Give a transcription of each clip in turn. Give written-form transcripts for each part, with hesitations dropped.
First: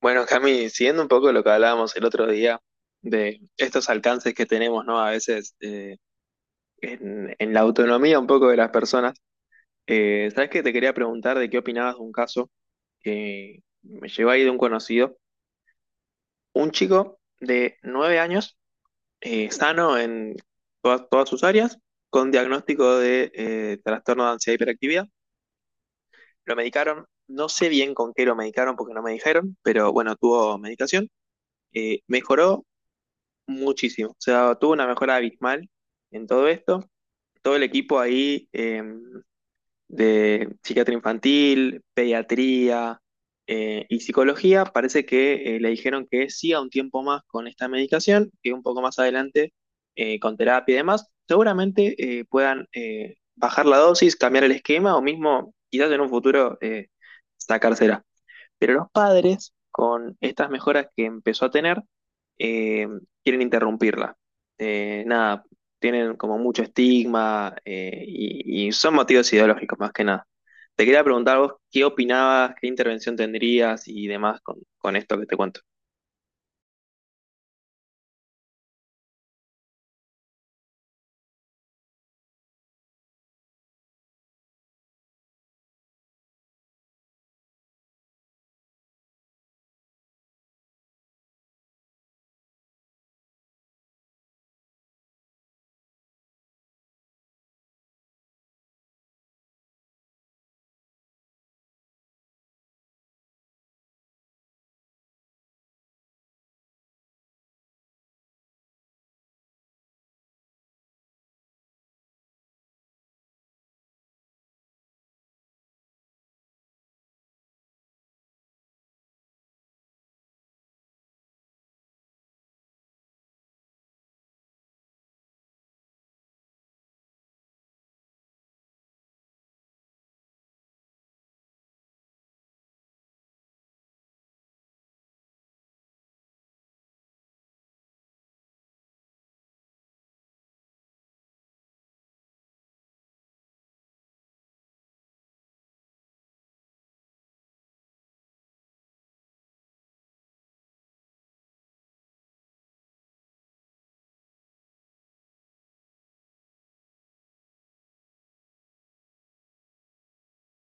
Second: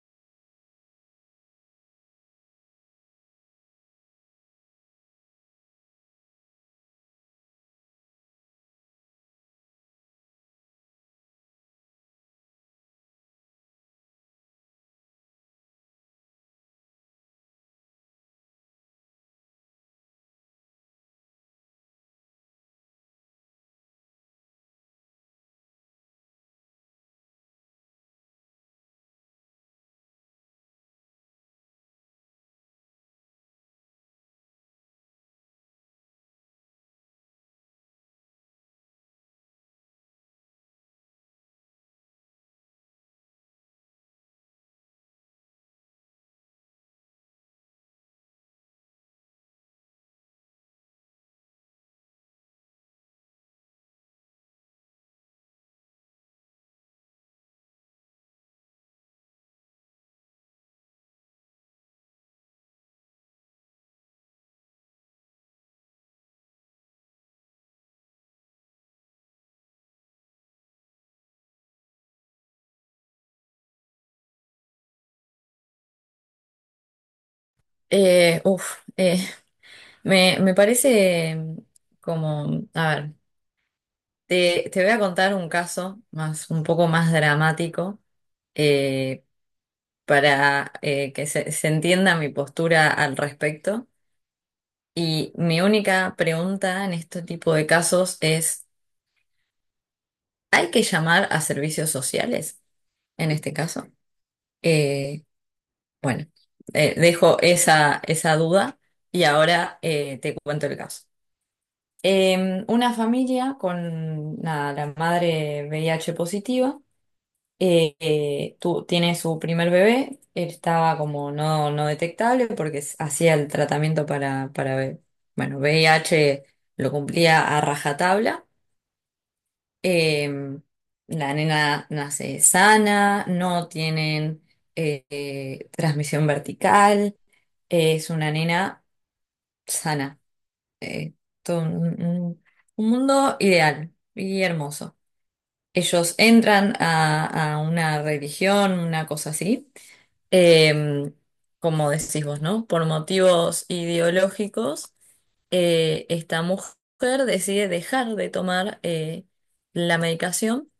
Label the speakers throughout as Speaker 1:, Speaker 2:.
Speaker 1: Bueno, Cami, siguiendo un poco lo que hablábamos el otro día de estos alcances que tenemos, ¿no? A veces en la autonomía un poco de las personas. ¿Sabes qué? Te quería preguntar de qué opinabas de un caso que me llegó ahí de un conocido. Un chico de 9 años, sano en todas sus áreas, con diagnóstico de trastorno de ansiedad y hiperactividad. Lo medicaron, no sé bien con qué lo medicaron porque no me dijeron, pero bueno, tuvo medicación. Mejoró muchísimo. O sea, tuvo una mejora abismal en todo esto. Todo el equipo ahí de psiquiatría infantil, pediatría y psicología, parece que le dijeron que siga un tiempo más con esta medicación, que un poco más adelante con terapia y demás, seguramente puedan bajar la dosis, cambiar el esquema o mismo quizás en un futuro sacársela. Pero los padres, con estas mejoras que empezó a tener, eh, quieren interrumpirla. Nada, tienen como mucho estigma y son motivos ideológicos más que nada. Te quería preguntar vos qué opinabas, qué intervención tendrías y demás con esto que te cuento.
Speaker 2: Uf, me parece como, a ver, te voy a contar un caso más, un poco más dramático, eh, para que se entienda mi postura al respecto. Y mi única pregunta en este tipo de casos es, ¿hay que llamar a servicios sociales en este caso? Eh, bueno, dejo esa duda y ahora te cuento el caso. Una familia con nada, la madre VIH positiva, tiene su primer bebé. Él estaba como no, no detectable porque hacía el tratamiento para VIH. Lo cumplía a rajatabla. Em, la nena nace sana, no tienen, transmisión vertical, es una nena sana. eh, Todo un mundo ideal y hermoso. Ellos entran a una religión, una cosa así, eh, como decís vos, ¿no? Por motivos ideológicos, esta mujer decide dejar de tomar la medicación.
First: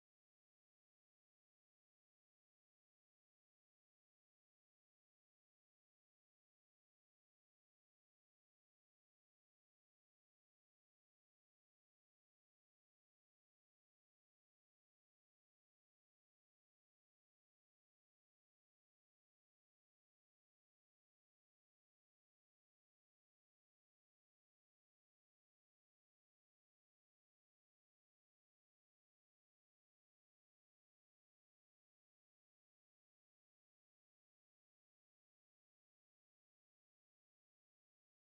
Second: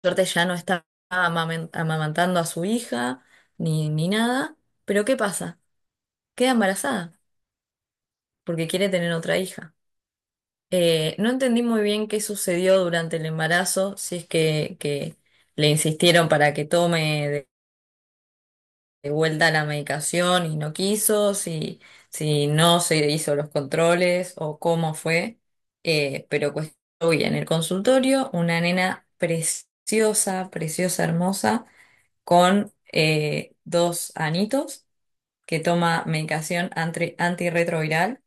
Speaker 2: Por suerte ya no está amamantando a su hija ni nada, pero ¿qué pasa? Queda embarazada porque quiere tener otra hija. No entendí muy bien qué sucedió durante el embarazo, si es que le insistieron para que tome de vuelta la medicación y no quiso, si, si no se hizo los controles o cómo fue. Pero pues hoy en el consultorio una nena preciosa, preciosa, hermosa, con, dos anitos, que toma medicación antirretroviral,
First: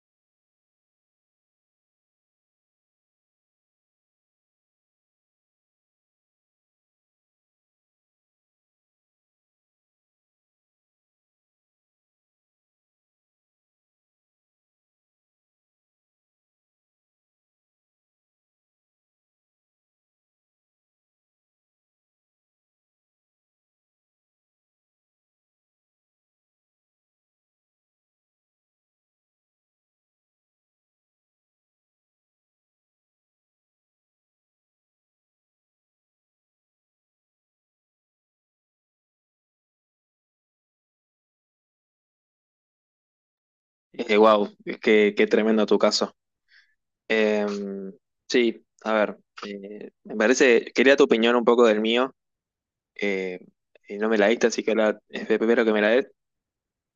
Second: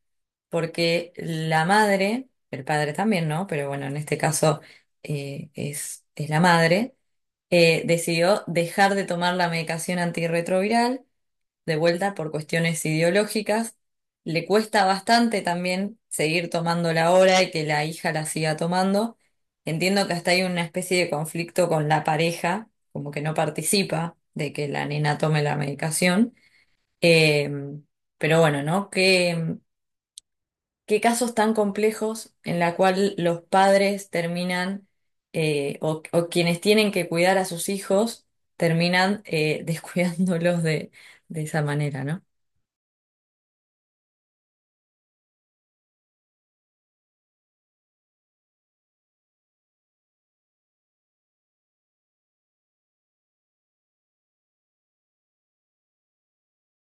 Speaker 2: porque la madre, el padre también, ¿no? Pero bueno, en este caso, es la madre, decidió dejar de tomar la medicación antirretroviral, de vuelta por cuestiones ideológicas. Le cuesta bastante también seguir tomándola ahora y que la hija la siga tomando. Entiendo que hasta hay una especie de conflicto con la pareja, como que no participa de que la nena tome la medicación. Eh, pero bueno, ¿no? Qué, qué casos tan complejos, en la cual los padres terminan, o quienes tienen que cuidar a sus hijos, terminan, descuidándolos de esa manera, ¿no?
Speaker 1: Wow, qué tremendo tu caso. Eh, sí, a ver, me parece, quería tu opinión un poco del mío, eh, y no me la diste, así que ahora es primero que me la des.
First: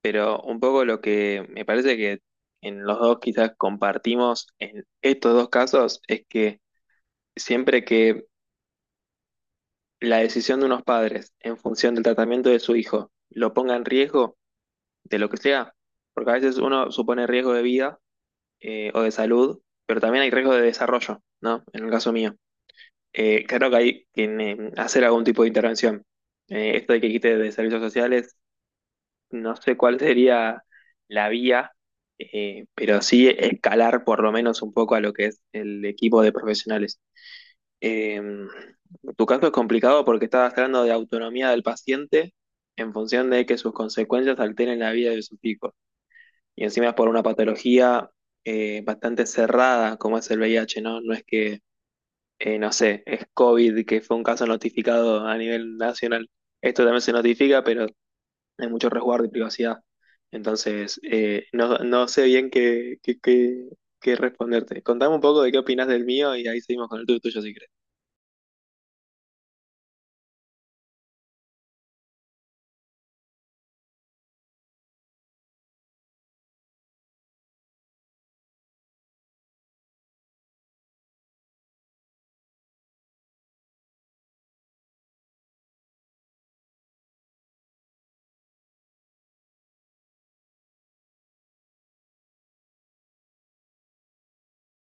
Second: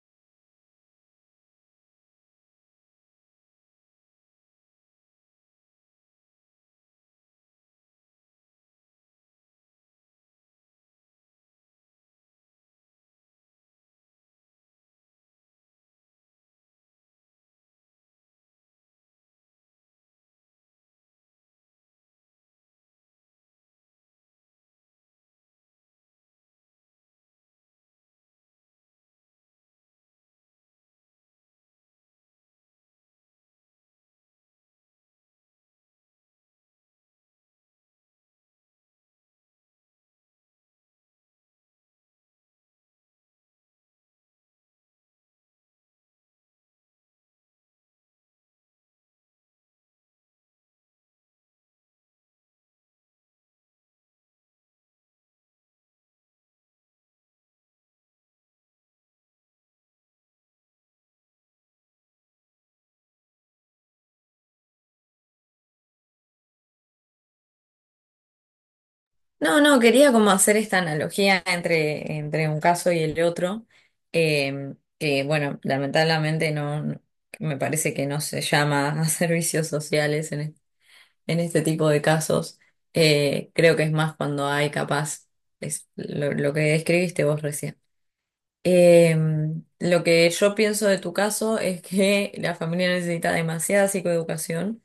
Speaker 1: Pero un poco lo que me parece que en los dos quizás compartimos en estos dos casos es que siempre que la decisión de unos padres en función del tratamiento de su hijo lo ponga en riesgo de lo que sea, porque a veces uno supone riesgo de vida o de salud, pero también hay riesgo de desarrollo, ¿no? En el caso mío. Claro que hay que hacer algún tipo de intervención. Esto de que quite de servicios sociales no sé cuál sería la vía, pero sí escalar por lo menos un poco a lo que es el equipo de profesionales. Eh, Tu caso es complicado porque estás hablando de autonomía del paciente en función de que sus consecuencias alteren la vida de sus hijos. Y encima es por una patología bastante cerrada como es el VIH, ¿no? No es que, no sé, es COVID, que fue un caso notificado a nivel nacional. Esto también se notifica, pero hay mucho resguardo y privacidad. Entonces, no, no sé bien qué responderte. Contame un poco de qué opinas del mío y ahí seguimos con el tuyo, tuyo, si querés.
Speaker 2: No, no, quería como hacer esta analogía entre, entre un caso y el otro. Que bueno, lamentablemente me parece que no se llama a servicios sociales en este tipo de casos. Creo que es más cuando hay, capaz, es lo que describiste vos recién. Lo que yo pienso de tu caso es que la familia necesita demasiada psicoeducación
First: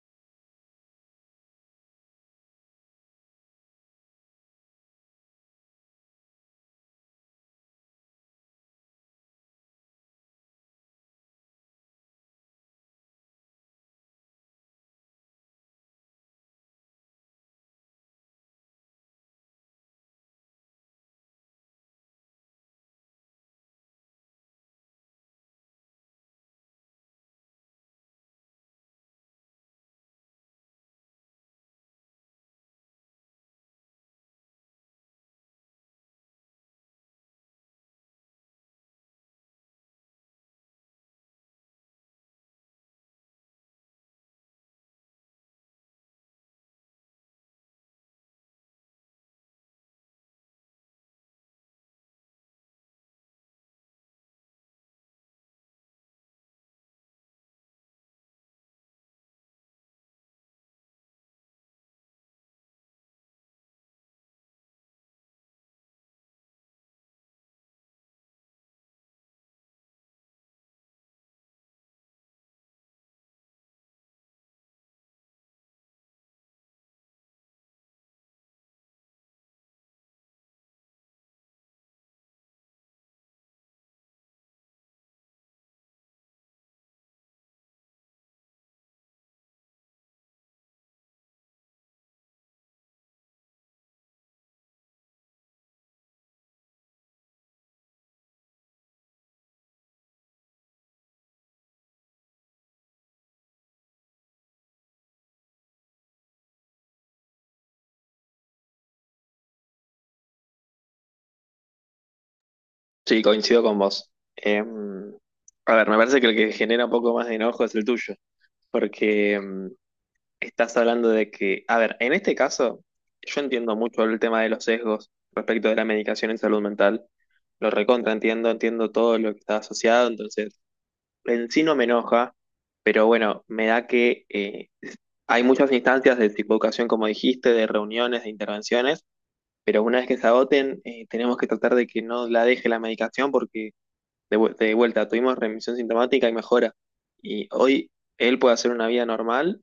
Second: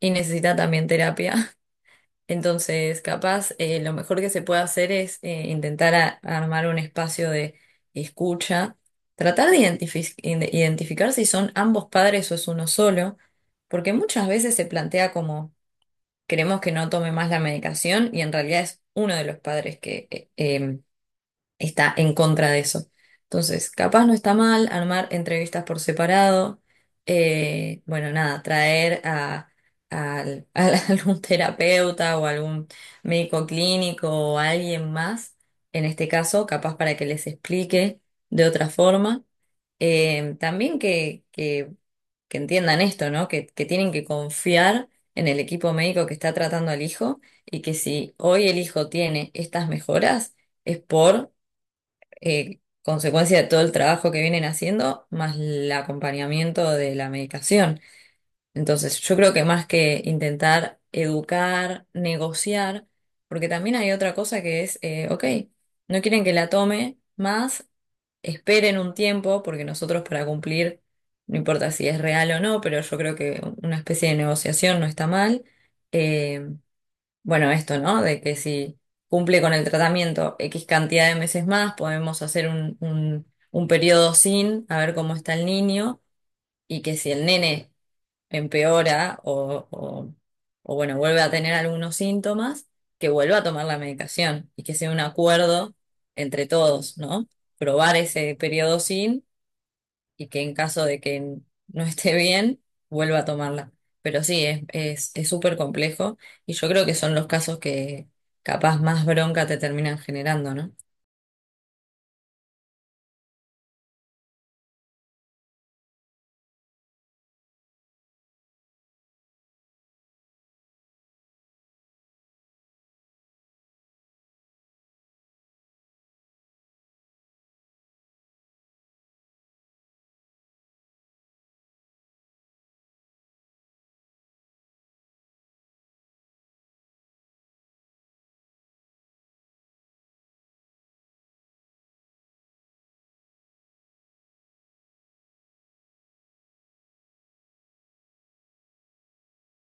Speaker 2: y necesita también terapia. Entonces, capaz, lo mejor que se puede hacer es, intentar armar un espacio de escucha, tratar de identificar si son ambos padres o es uno solo, porque muchas veces se plantea como queremos que no tome más la medicación, y en realidad es uno de los padres que, está en contra de eso. Entonces, capaz no está mal armar entrevistas por separado. Bueno, nada, traer a algún terapeuta o algún médico clínico o alguien más, en este caso, capaz, para que les explique de otra forma. También que, que entiendan esto, ¿no? Que tienen que confiar en el equipo médico que está tratando al hijo, y que si hoy el hijo tiene estas mejoras, es por, consecuencia de todo el trabajo que vienen haciendo, más el acompañamiento de la medicación. Entonces, yo creo que más que intentar educar, negociar, porque también hay otra cosa que es, ok, no quieren que la tome, más esperen un tiempo, porque nosotros para cumplir, no importa si es real o no, pero yo creo que una especie de negociación no está mal. Eh, bueno, esto, ¿no? De que si cumple con el tratamiento X cantidad de meses más, podemos hacer un periodo sin, a ver cómo está el niño. Y que si el nene empeora o, bueno, vuelve a tener algunos síntomas, que vuelva a tomar la medicación, y que sea un acuerdo entre todos, ¿no? Probar ese periodo sin, y que en caso de que no esté bien, vuelva a tomarla. Pero sí, es, es súper complejo, y yo creo que son los casos que capaz más bronca te terminan generando, ¿no?
Speaker 1: Sí, coincido con vos. Em, a ver, me parece que el que genera un poco más de enojo es el tuyo, porque em, estás hablando de que, a ver, en este caso, yo entiendo mucho el tema de los sesgos respecto de la medicación en salud mental. Lo recontra, entiendo, entiendo todo lo que está asociado, entonces en sí no me enoja, pero bueno, me da que hay muchas instancias de psicoeducación, como dijiste, de reuniones, de intervenciones, pero una vez que se agoten, tenemos que tratar de que no la deje la medicación porque de vuelta tuvimos remisión sintomática y mejora. Y hoy él puede hacer una vida normal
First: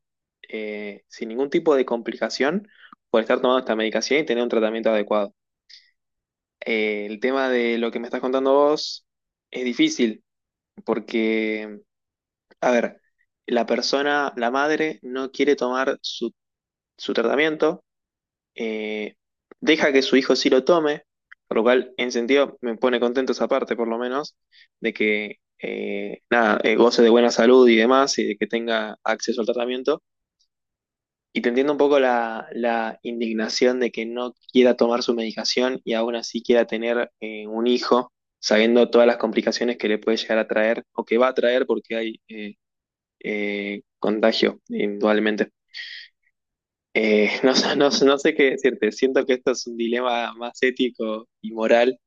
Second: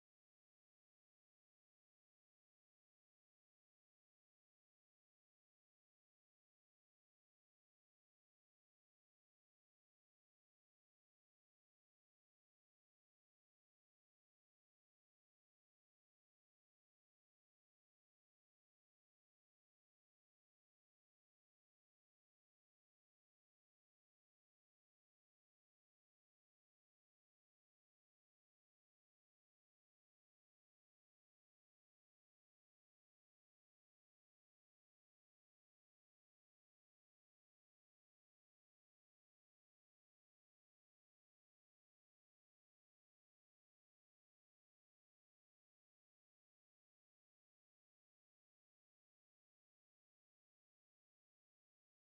Speaker 1: sin ningún tipo de complicación por estar tomando esta medicación y tener un tratamiento adecuado. El tema de lo que me estás contando vos es difícil porque, a ver, la persona, la madre, no quiere tomar su tratamiento eh, deja que su hijo sí lo tome, por lo cual en sentido me pone contento esa parte por lo menos, de que nada, goce de buena salud y demás y de que tenga acceso al tratamiento. Y te entiendo un poco la, la indignación de que no quiera tomar su medicación y aún así quiera tener un hijo, sabiendo todas las complicaciones que le puede llegar a traer o que va a traer porque hay contagio, indudablemente. No sé qué decirte, siento que esto es un dilema más ético y moral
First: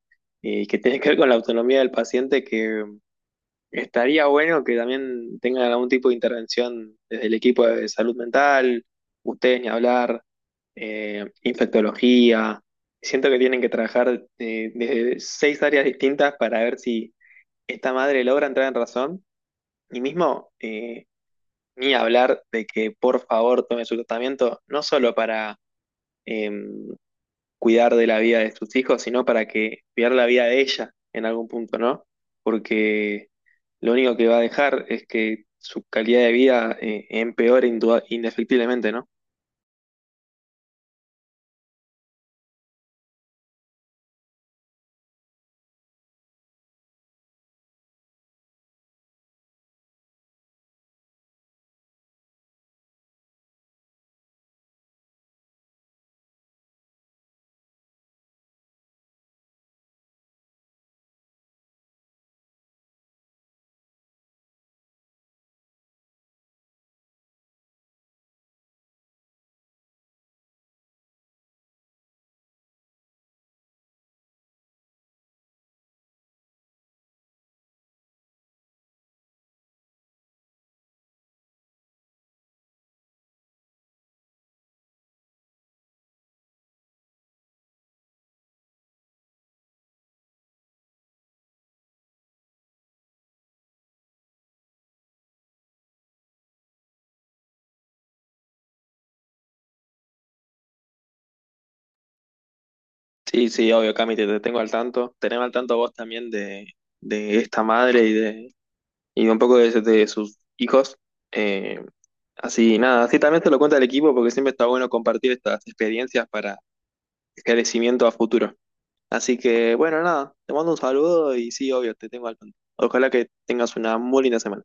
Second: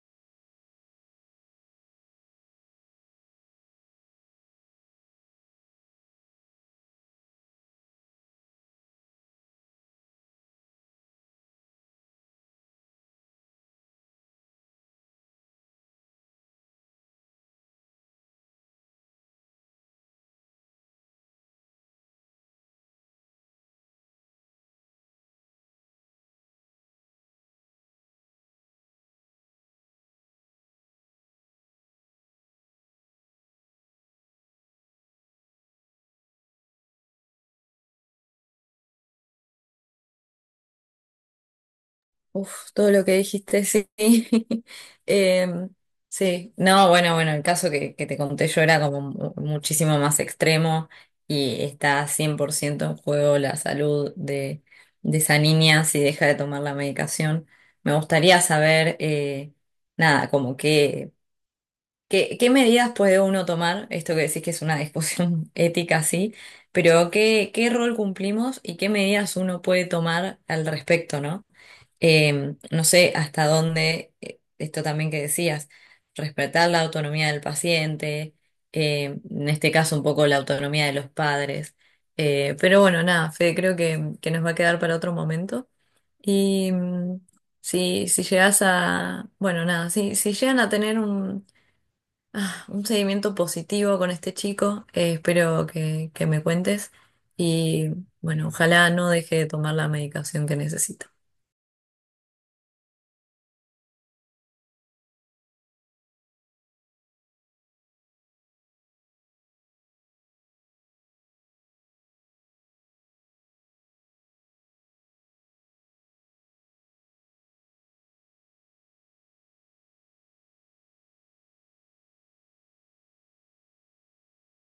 Speaker 1: que tiene que ver con la autonomía del paciente, que estaría bueno que también tengan algún tipo de intervención desde el equipo de salud mental, ustedes ni hablar, infectología. Siento que tienen que trabajar desde 6 áreas distintas para ver si esta madre logra entrar en razón y mismo ni hablar de que por favor tome su tratamiento, no solo para em, cuidar de la vida de sus hijos, sino para que cuidar la vida de ella en algún punto, ¿no? Porque lo único que va a dejar es que su calidad de vida empeore indefectiblemente, ¿no?
Speaker 2: Uf, todo lo que dijiste, sí. Em, sí, no, bueno, bueno, el caso que te conté yo era como muchísimo más extremo, y está 100% en juego la salud de esa niña, si deja de tomar la medicación. Me gustaría saber, nada, como que, ¿qué, qué medidas puede uno tomar? Esto que decís que es una discusión ética, sí, pero ¿qué, qué rol cumplimos y qué medidas uno puede tomar al respecto, ¿no? No sé hasta dónde, esto también que decías, respetar la autonomía del paciente, en este caso un poco la autonomía de los padres. Pero bueno, nada, Fede, creo que nos va a quedar para otro momento. Y si, si llegas a, bueno, nada, si llegan a tener un, un seguimiento positivo con este chico. Espero que me cuentes. Y bueno, ojalá no deje de tomar la medicación que necesita.
Speaker 1: Sí, sí, obvio, Cami, te tengo al tanto. Tenemos al tanto vos también de esta madre y de, y un poco de sus hijos. Eh, Así, nada, así también te lo cuenta el equipo porque siempre está bueno compartir estas experiencias para esclarecimiento a futuro. Así que, bueno, nada, te mando un saludo y sí, obvio, te tengo al tanto. Ojalá que tengas una muy linda semana.